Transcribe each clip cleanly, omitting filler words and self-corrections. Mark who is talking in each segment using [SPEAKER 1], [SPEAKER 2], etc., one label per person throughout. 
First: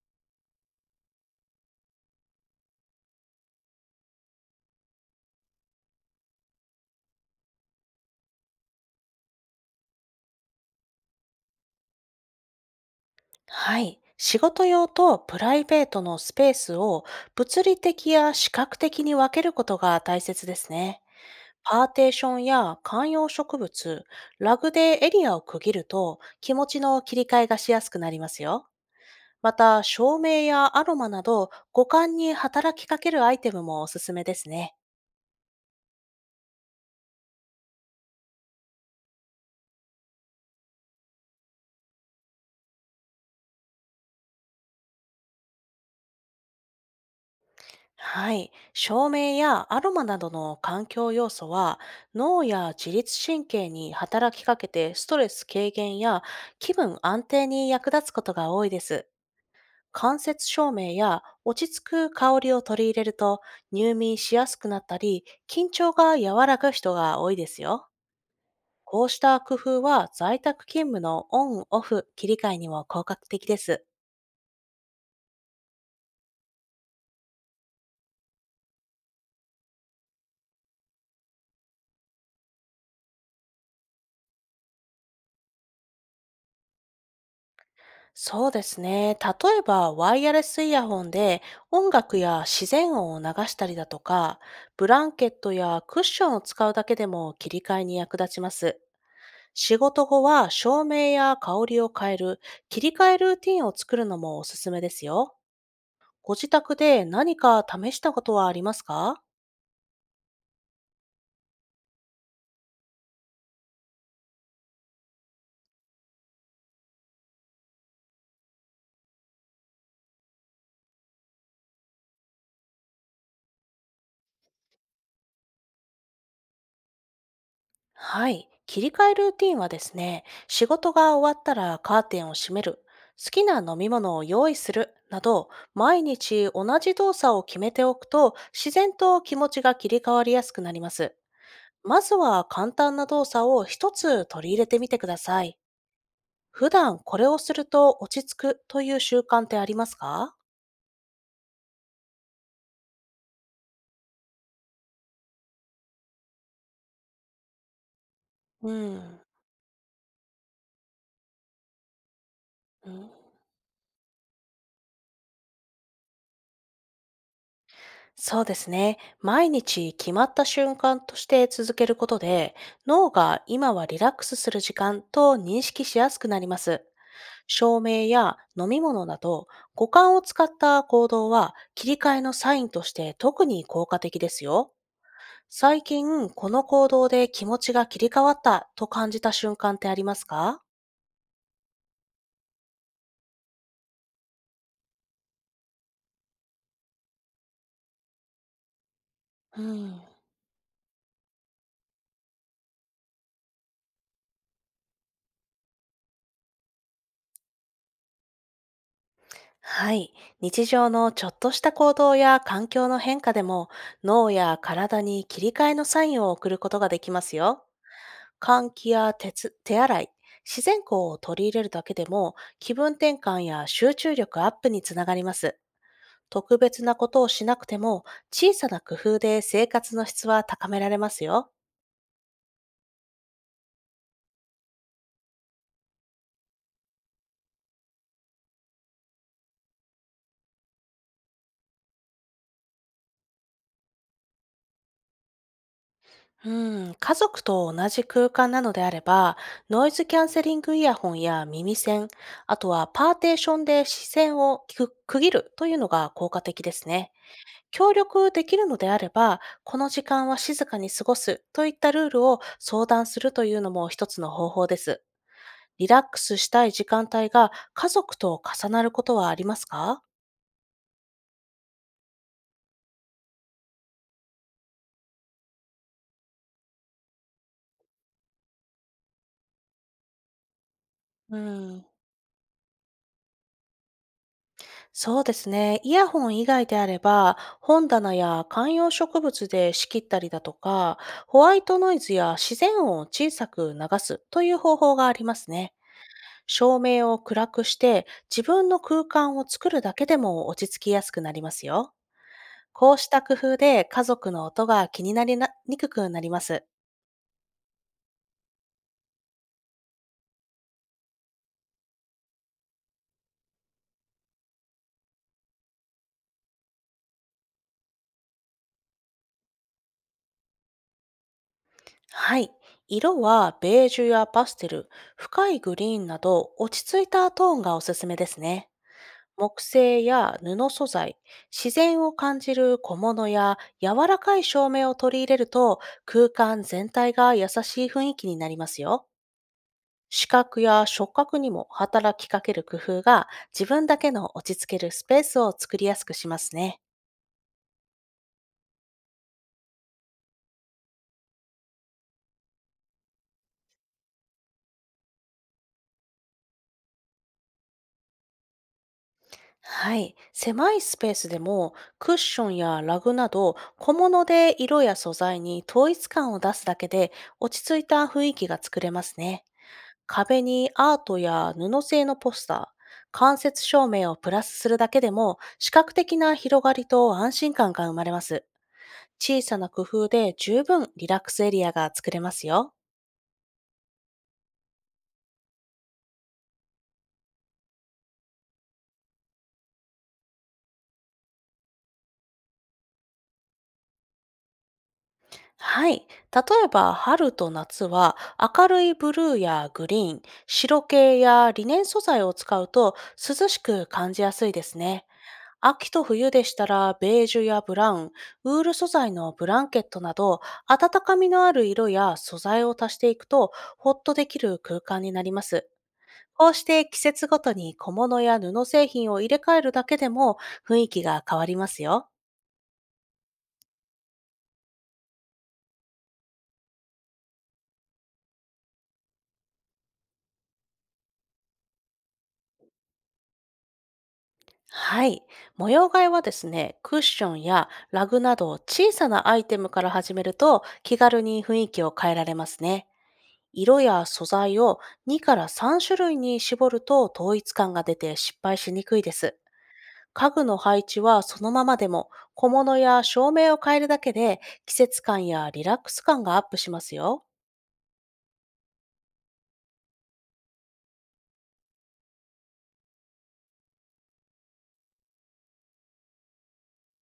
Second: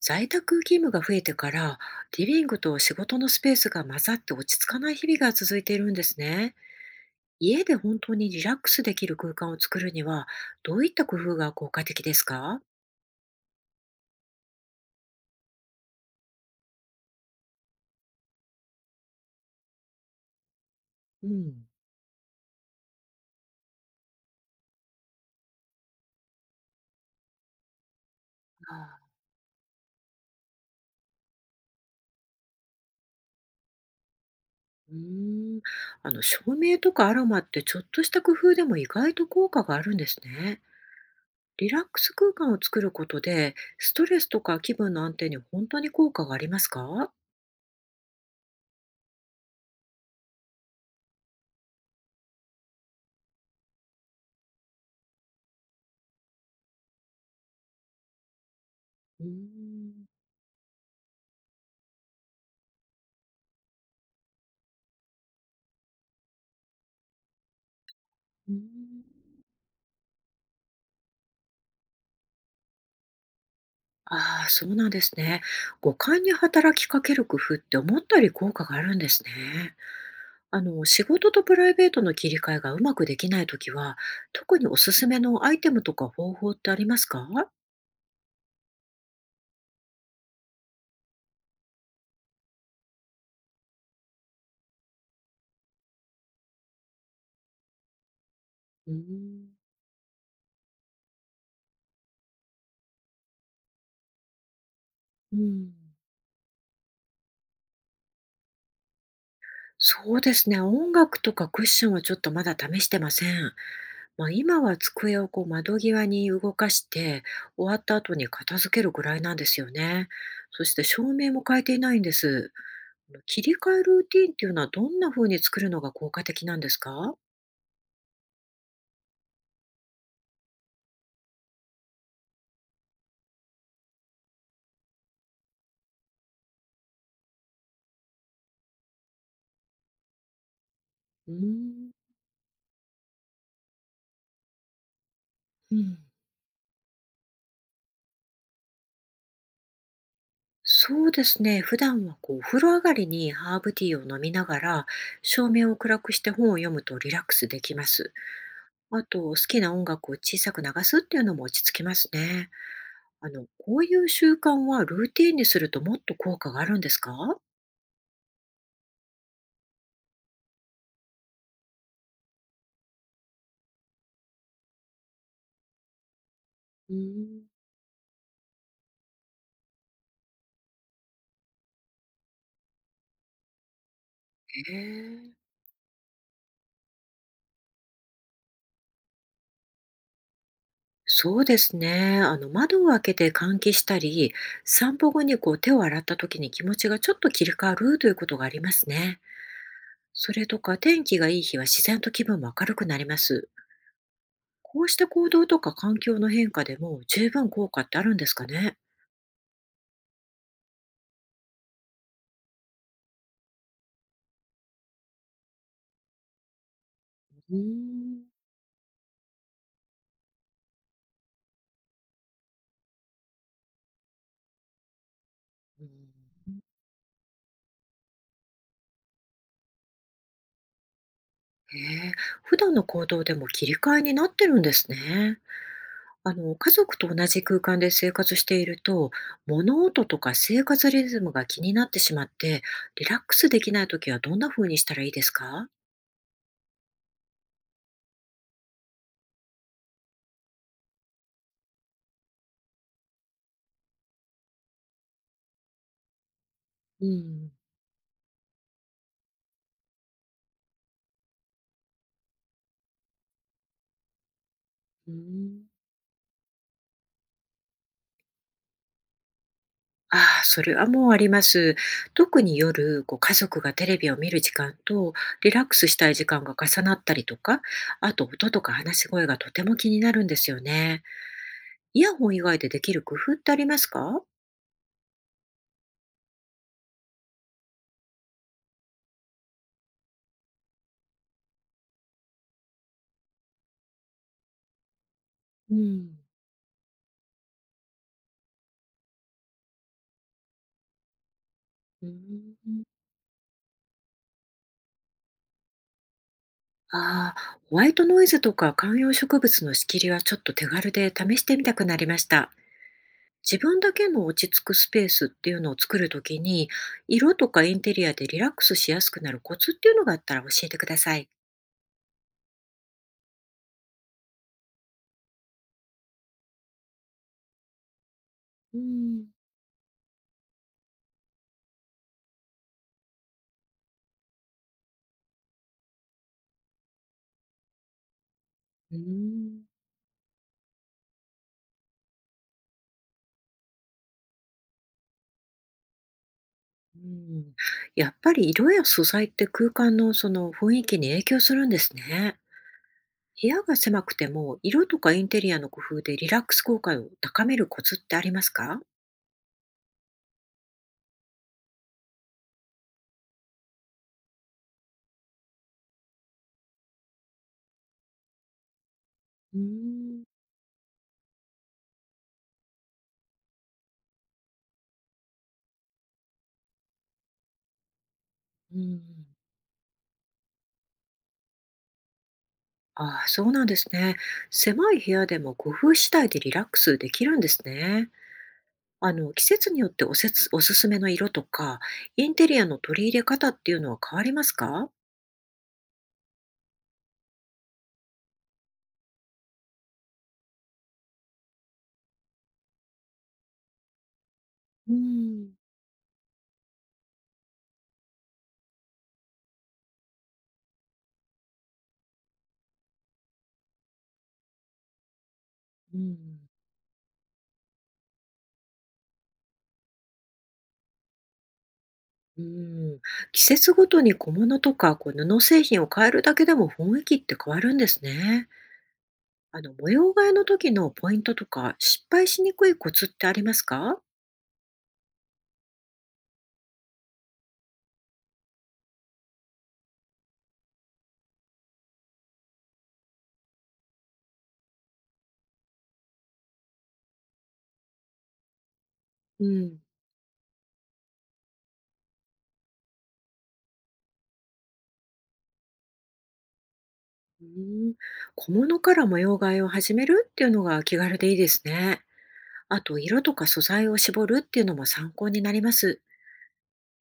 [SPEAKER 1] 在宅勤務が増えてから、リビングと仕事のスペースが混ざって落ち着かない日々が続いているんですね。家で本当にリラックスできる空間を作るには、どういった工夫が効果的ですか？
[SPEAKER 2] はい。仕事用とプライベートのスペースを物理的や視覚的に分けることが大切ですね。
[SPEAKER 1] うん、
[SPEAKER 2] パーテーションや観葉植物、ラグでエリアを区切ると気持ちの切り替えがしやすくなりますよ。
[SPEAKER 1] あー
[SPEAKER 2] また、照明やアロマなど五感に働きかけるアイテムもおすすめですね。
[SPEAKER 1] うーん、照明とかアロマってちょっとした工夫でも意外と効果があるんですね。リラックス空間を作ることで、ストレスとか気分の安定に本当に効果がありますか？
[SPEAKER 2] はい。照明やアロマなどの環境要素は脳や自律神経に働きかけて、ストレス軽減や気分安定に役立つことが多いです。
[SPEAKER 1] うーん
[SPEAKER 2] 間接照明や落ち着く香りを取り入れると、入眠しやすくなったり緊張が和らぐ人が多いですよ。
[SPEAKER 1] うーん
[SPEAKER 2] こうした工夫は在宅勤務のオンオフ切り替えにも効果的です。
[SPEAKER 1] ああ、そうなんですね。五感に働きかける工夫って思ったより効果があるんですね。仕事とプライベートの切り替えがうまくできないときは、特におすすめのアイテムとか方法ってありますか？
[SPEAKER 2] そうですね。例えば、ワイヤレスイヤホンで音楽や自然音を流したりだとか、ブランケットやクッションを使うだけでも切り替えに役立ちます。
[SPEAKER 1] うーん。
[SPEAKER 2] 仕事後は照明や香りを変える、切り替えルーティンを作るのもおすすめですよ。
[SPEAKER 1] うん。
[SPEAKER 2] ご自宅で何か試したことはありますか？
[SPEAKER 1] そうですね。音楽とかクッションはちょっとまだ試してません。まあ、今は机をこう窓際に動かして、終わった後に片付けるぐらいなんですよね。そして照明も変えていないんです。切り替えルーティーンっていうのはどんな風に作るのが効果的なんですか？
[SPEAKER 2] はい。切り替えルーティンはですね、仕事が終わったらカーテンを閉める、好きな飲み物を用意するなど、毎日同じ動作を決めておくと、自然と気持ちが切り替わりやすくなります。
[SPEAKER 1] うーん。
[SPEAKER 2] まずは簡単な動作を一つ取り入れてみてください。
[SPEAKER 1] うん。
[SPEAKER 2] 普段これをすると落ち着くという習慣ってありますか？
[SPEAKER 1] そうですね、普段はこうお風呂上がりにハーブティーを飲みながら、照明を暗くして本を読むとリラックスできます。
[SPEAKER 2] う
[SPEAKER 1] あ
[SPEAKER 2] ん。
[SPEAKER 1] と好きな音楽を小さく流すっていうのも落ち着きますね。
[SPEAKER 2] うん。
[SPEAKER 1] こういう習慣はルーティーンにするともっと効果があるんですか？
[SPEAKER 2] そうですね。毎日決まった瞬間として続けることで、脳が今はリラックスする時間と認識しやすくなります。
[SPEAKER 1] うーん。
[SPEAKER 2] 照明や飲み物など、五感を使った行動は切り替えのサインとして特に効果的です
[SPEAKER 1] へ
[SPEAKER 2] よ。
[SPEAKER 1] え。
[SPEAKER 2] 最近、この行動で気持ちが切り替わったと感じた瞬間ってありますか？
[SPEAKER 1] そうですね。窓を開けて換気したり、散歩後にこう手を洗った時に気持ちがちょっと切り替わるということがありますね。
[SPEAKER 2] うん。
[SPEAKER 1] それとか天気がいい日は自然と気分も明るくなります。こうした行動とか環境の変化でも十分効果ってあるんですかね。
[SPEAKER 2] はい。日常のちょっとした行動や環境の変化でも、脳や体に切り替えのサインを送ることができます
[SPEAKER 1] うー
[SPEAKER 2] よ。
[SPEAKER 1] ん。
[SPEAKER 2] 換気や手洗い、自然光を取り入れるだけでも気分転換や集中力アップにつながります。
[SPEAKER 1] うん
[SPEAKER 2] 特別なことをしなくても、小さな工夫で生活の質は高められますよ。
[SPEAKER 1] へえ、普段の行動でも切り替えになってるんですね。家族と同じ空間で生活していると、物音とか生活リズムが気になってしまって、リラックスできないときはどんな風にしたらいいですか？
[SPEAKER 2] う家族と同じ空間なのであれば、ノイズキャンセリングイヤホンや耳栓、あとはパーテーションで視線を区切るというのが効果的です
[SPEAKER 1] う
[SPEAKER 2] ね。
[SPEAKER 1] ん。
[SPEAKER 2] 協力できるのであれば、この時間は静かに過ごすといったルールを相談するというのも一つの方法です。
[SPEAKER 1] うん。
[SPEAKER 2] リラックスしたい時間帯が家族と重なることはありますか？
[SPEAKER 1] ああ、それはもうあります。特に夜、こう家族がテレビを見る時間とリラックスしたい時間が重なったりとか、あと音とか話し声がとても気になるんですよね。
[SPEAKER 2] うん。
[SPEAKER 1] イヤホン以外でできる工夫ってありますか？
[SPEAKER 2] そうですね。イヤホン以外であれば、本棚や観葉植物で仕切ったりだとか、ホワイトノイズや自然音を小さく流すという方法がありますね。
[SPEAKER 1] うん。
[SPEAKER 2] 照明を暗くして、自分の空間を作るだけでも落ち着きやすくなりますよ。
[SPEAKER 1] うーん。
[SPEAKER 2] こうした工夫で家族の音が気になりにくくなります。
[SPEAKER 1] ああ、ホワイトノイズとか観葉植物の仕切りはちょっと手軽で試してみたくなりました。自分だけの落ち着くスペースっていうのを作るときに、色とかインテリアでリラックスしやすくなるコツっていうのがあったら教えてください。
[SPEAKER 2] はい。色はベージュやパステル、深いグリーンなど落ち着いたトーンがおすすめですね。
[SPEAKER 1] うん、
[SPEAKER 2] 木製や布素材、自然を感じる小物や柔らかい照明を取り入れると、空間全体が優しい雰囲気になります
[SPEAKER 1] う
[SPEAKER 2] よ。
[SPEAKER 1] ん。
[SPEAKER 2] 視覚や触覚にも働きかける工夫が、自分だけの落ち着けるスペースを作りやすくしますね。
[SPEAKER 1] うん。やっぱり色や素材って空間のその雰囲気に影響するんですね。部屋が狭くても、色とかインテリアの工夫でリラックス効果を高めるコツってありますか？
[SPEAKER 2] はい。狭いスペースでもクッションやラグなど小物で色や素材に統一感を出すだけで、落ち着いた雰囲気が作れますね。
[SPEAKER 1] うーん
[SPEAKER 2] 壁にアートや布製のポスター、間接照明をプラスするだけでも視覚的な広がりと安心感が生まれます。
[SPEAKER 1] うん。
[SPEAKER 2] 小さな工夫で十分リラックスエリアが作れますよ。
[SPEAKER 1] ああ、そうなんですね。狭い部屋でも工夫次第でリラックスできるんですね。あの、季節によっておせつ、おすすめの色とか、インテリアの取り入れ方っていうのは変わりますか？
[SPEAKER 2] はい。例えば、春と夏は明るいブルーやグリーン、白系やリネン素材を使うと涼しく感じやすいです
[SPEAKER 1] う
[SPEAKER 2] ね。
[SPEAKER 1] ん、
[SPEAKER 2] 秋と冬でしたら、ベージュやブラウン、ウール素材のブランケットなど、温かみのある色や素材を足していくと、ホッとできる空間になります。
[SPEAKER 1] うん。
[SPEAKER 2] こうして季節ごとに小物や布製品を入れ替えるだけでも雰囲気が変わりますよ。
[SPEAKER 1] うん。季節ごとに小物とか、こう布製品を変えるだけでも雰囲気って変わるんですね。模様替えの時のポイントとか、失敗しにくいコツってありますか？
[SPEAKER 2] はい。模様替えはですね、クッションやラグなど小さなアイテムから始めると気軽に雰囲気を変えられますね。色や素材を2から3種類に絞ると統一感が出て失敗しにくいです。
[SPEAKER 1] うん。
[SPEAKER 2] 家具の配置はそのままでも、小物や照明を変えるだけで季節感やリラックス感がアップしますよ。
[SPEAKER 1] うーん、小物から模様替えを始めるっていうのが気軽でいいですね。あと、色とか素材を絞るっていうのも参考になります。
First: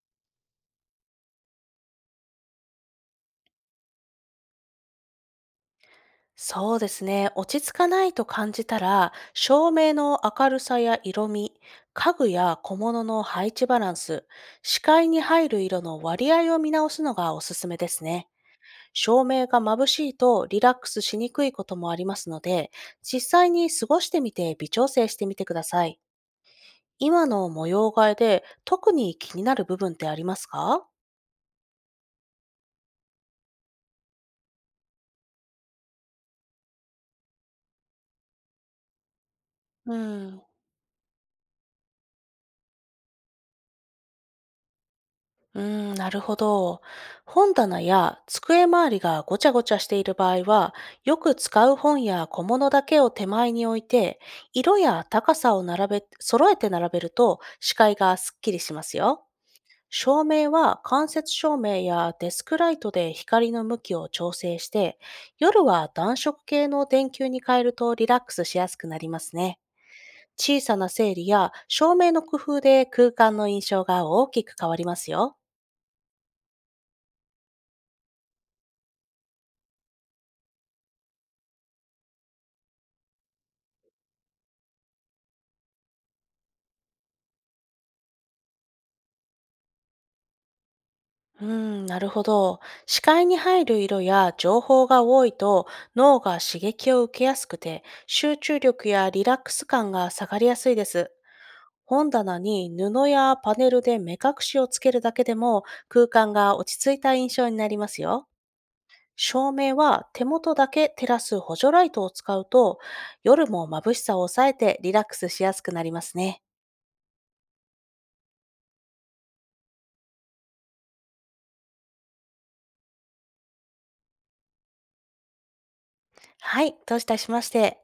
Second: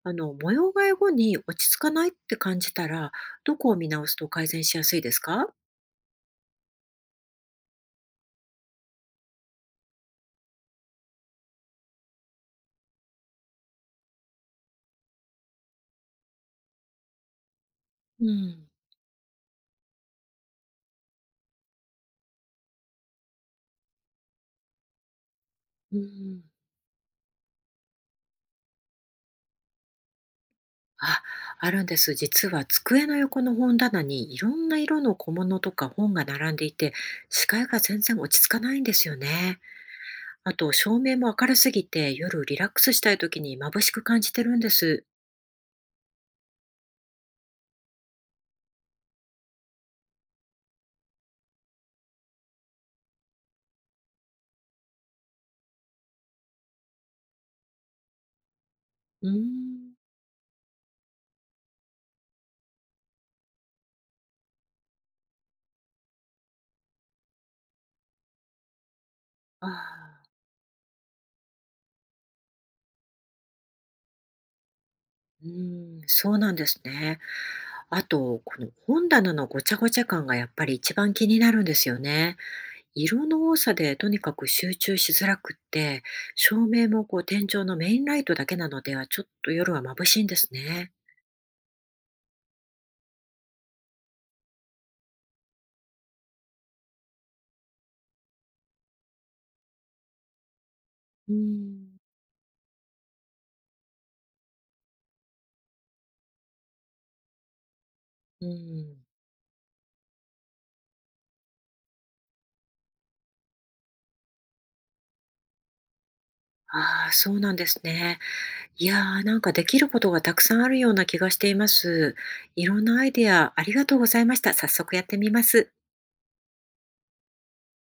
[SPEAKER 1] 模様替え後に落ち着かないって感じたら、どこを見直すと改善しやすいですか？
[SPEAKER 2] そうですね。落ち着かないと感じたら、照明の明るさや色味、家具や小物の配置バランス、視界に入る色の割合を見直すのがおすすめです
[SPEAKER 1] う
[SPEAKER 2] ね。
[SPEAKER 1] ん。
[SPEAKER 2] 照明が眩しいとリラックスしにくいこともありますので、実際に過ごしてみて微調整してみてくださ
[SPEAKER 1] う
[SPEAKER 2] い。
[SPEAKER 1] ん。
[SPEAKER 2] 今の模様替えで特に気になる部分ってありますか？
[SPEAKER 1] あ、あるんです。実は机の横の本棚にいろんな色の小物とか本が並んでいて、視界が全然落ち着かないんですよね。
[SPEAKER 2] うん。
[SPEAKER 1] あと、照明も明るすぎて、夜リラックスしたい時に眩しく感じてるんです。
[SPEAKER 2] うーん、なるほど。本棚や机周りがごちゃごちゃしている場合は、よく使う本や小物だけを手前に置いて、色や高さを揃えて並べると視界がスッキリしますよ。
[SPEAKER 1] うーん。
[SPEAKER 2] 照明は間接照明やデスクライトで光の向きを調整して、夜は暖色系の電球に変えるとリラックスしやすくなりますね。
[SPEAKER 1] ああ、
[SPEAKER 2] 小さな整理や照明の工夫で空間の印象が大きく変わりますよ。
[SPEAKER 1] うーん、そうなんですね。あと、この本棚のごちゃごちゃ感がやっぱり一番気になるんですよね。色の多さでとにかく集中しづらくって、照明もこう天井のメインライトだけなのではちょっと夜は眩しいんですね。
[SPEAKER 2] うーん、なるほど。視界に入る色や情報が多いと、脳が刺激を受けやすくて集中力やリラックス感が下がりやすいです。
[SPEAKER 1] うーん。
[SPEAKER 2] 本棚に布やパネルで目隠しをつけるだけでも空間が落ち着いた印象になりますよ。
[SPEAKER 1] うーん。
[SPEAKER 2] 照明は手元だけ照らす補助ライトを使うと、夜も眩しさを抑えてリラックスしやすくなりますね。
[SPEAKER 1] ああ、そうなんですね。いやー、なんかできることがたくさんあるような気がしています。いろんなアイデアありがとうございました。早速やってみます。
[SPEAKER 2] はい、どういたしまして。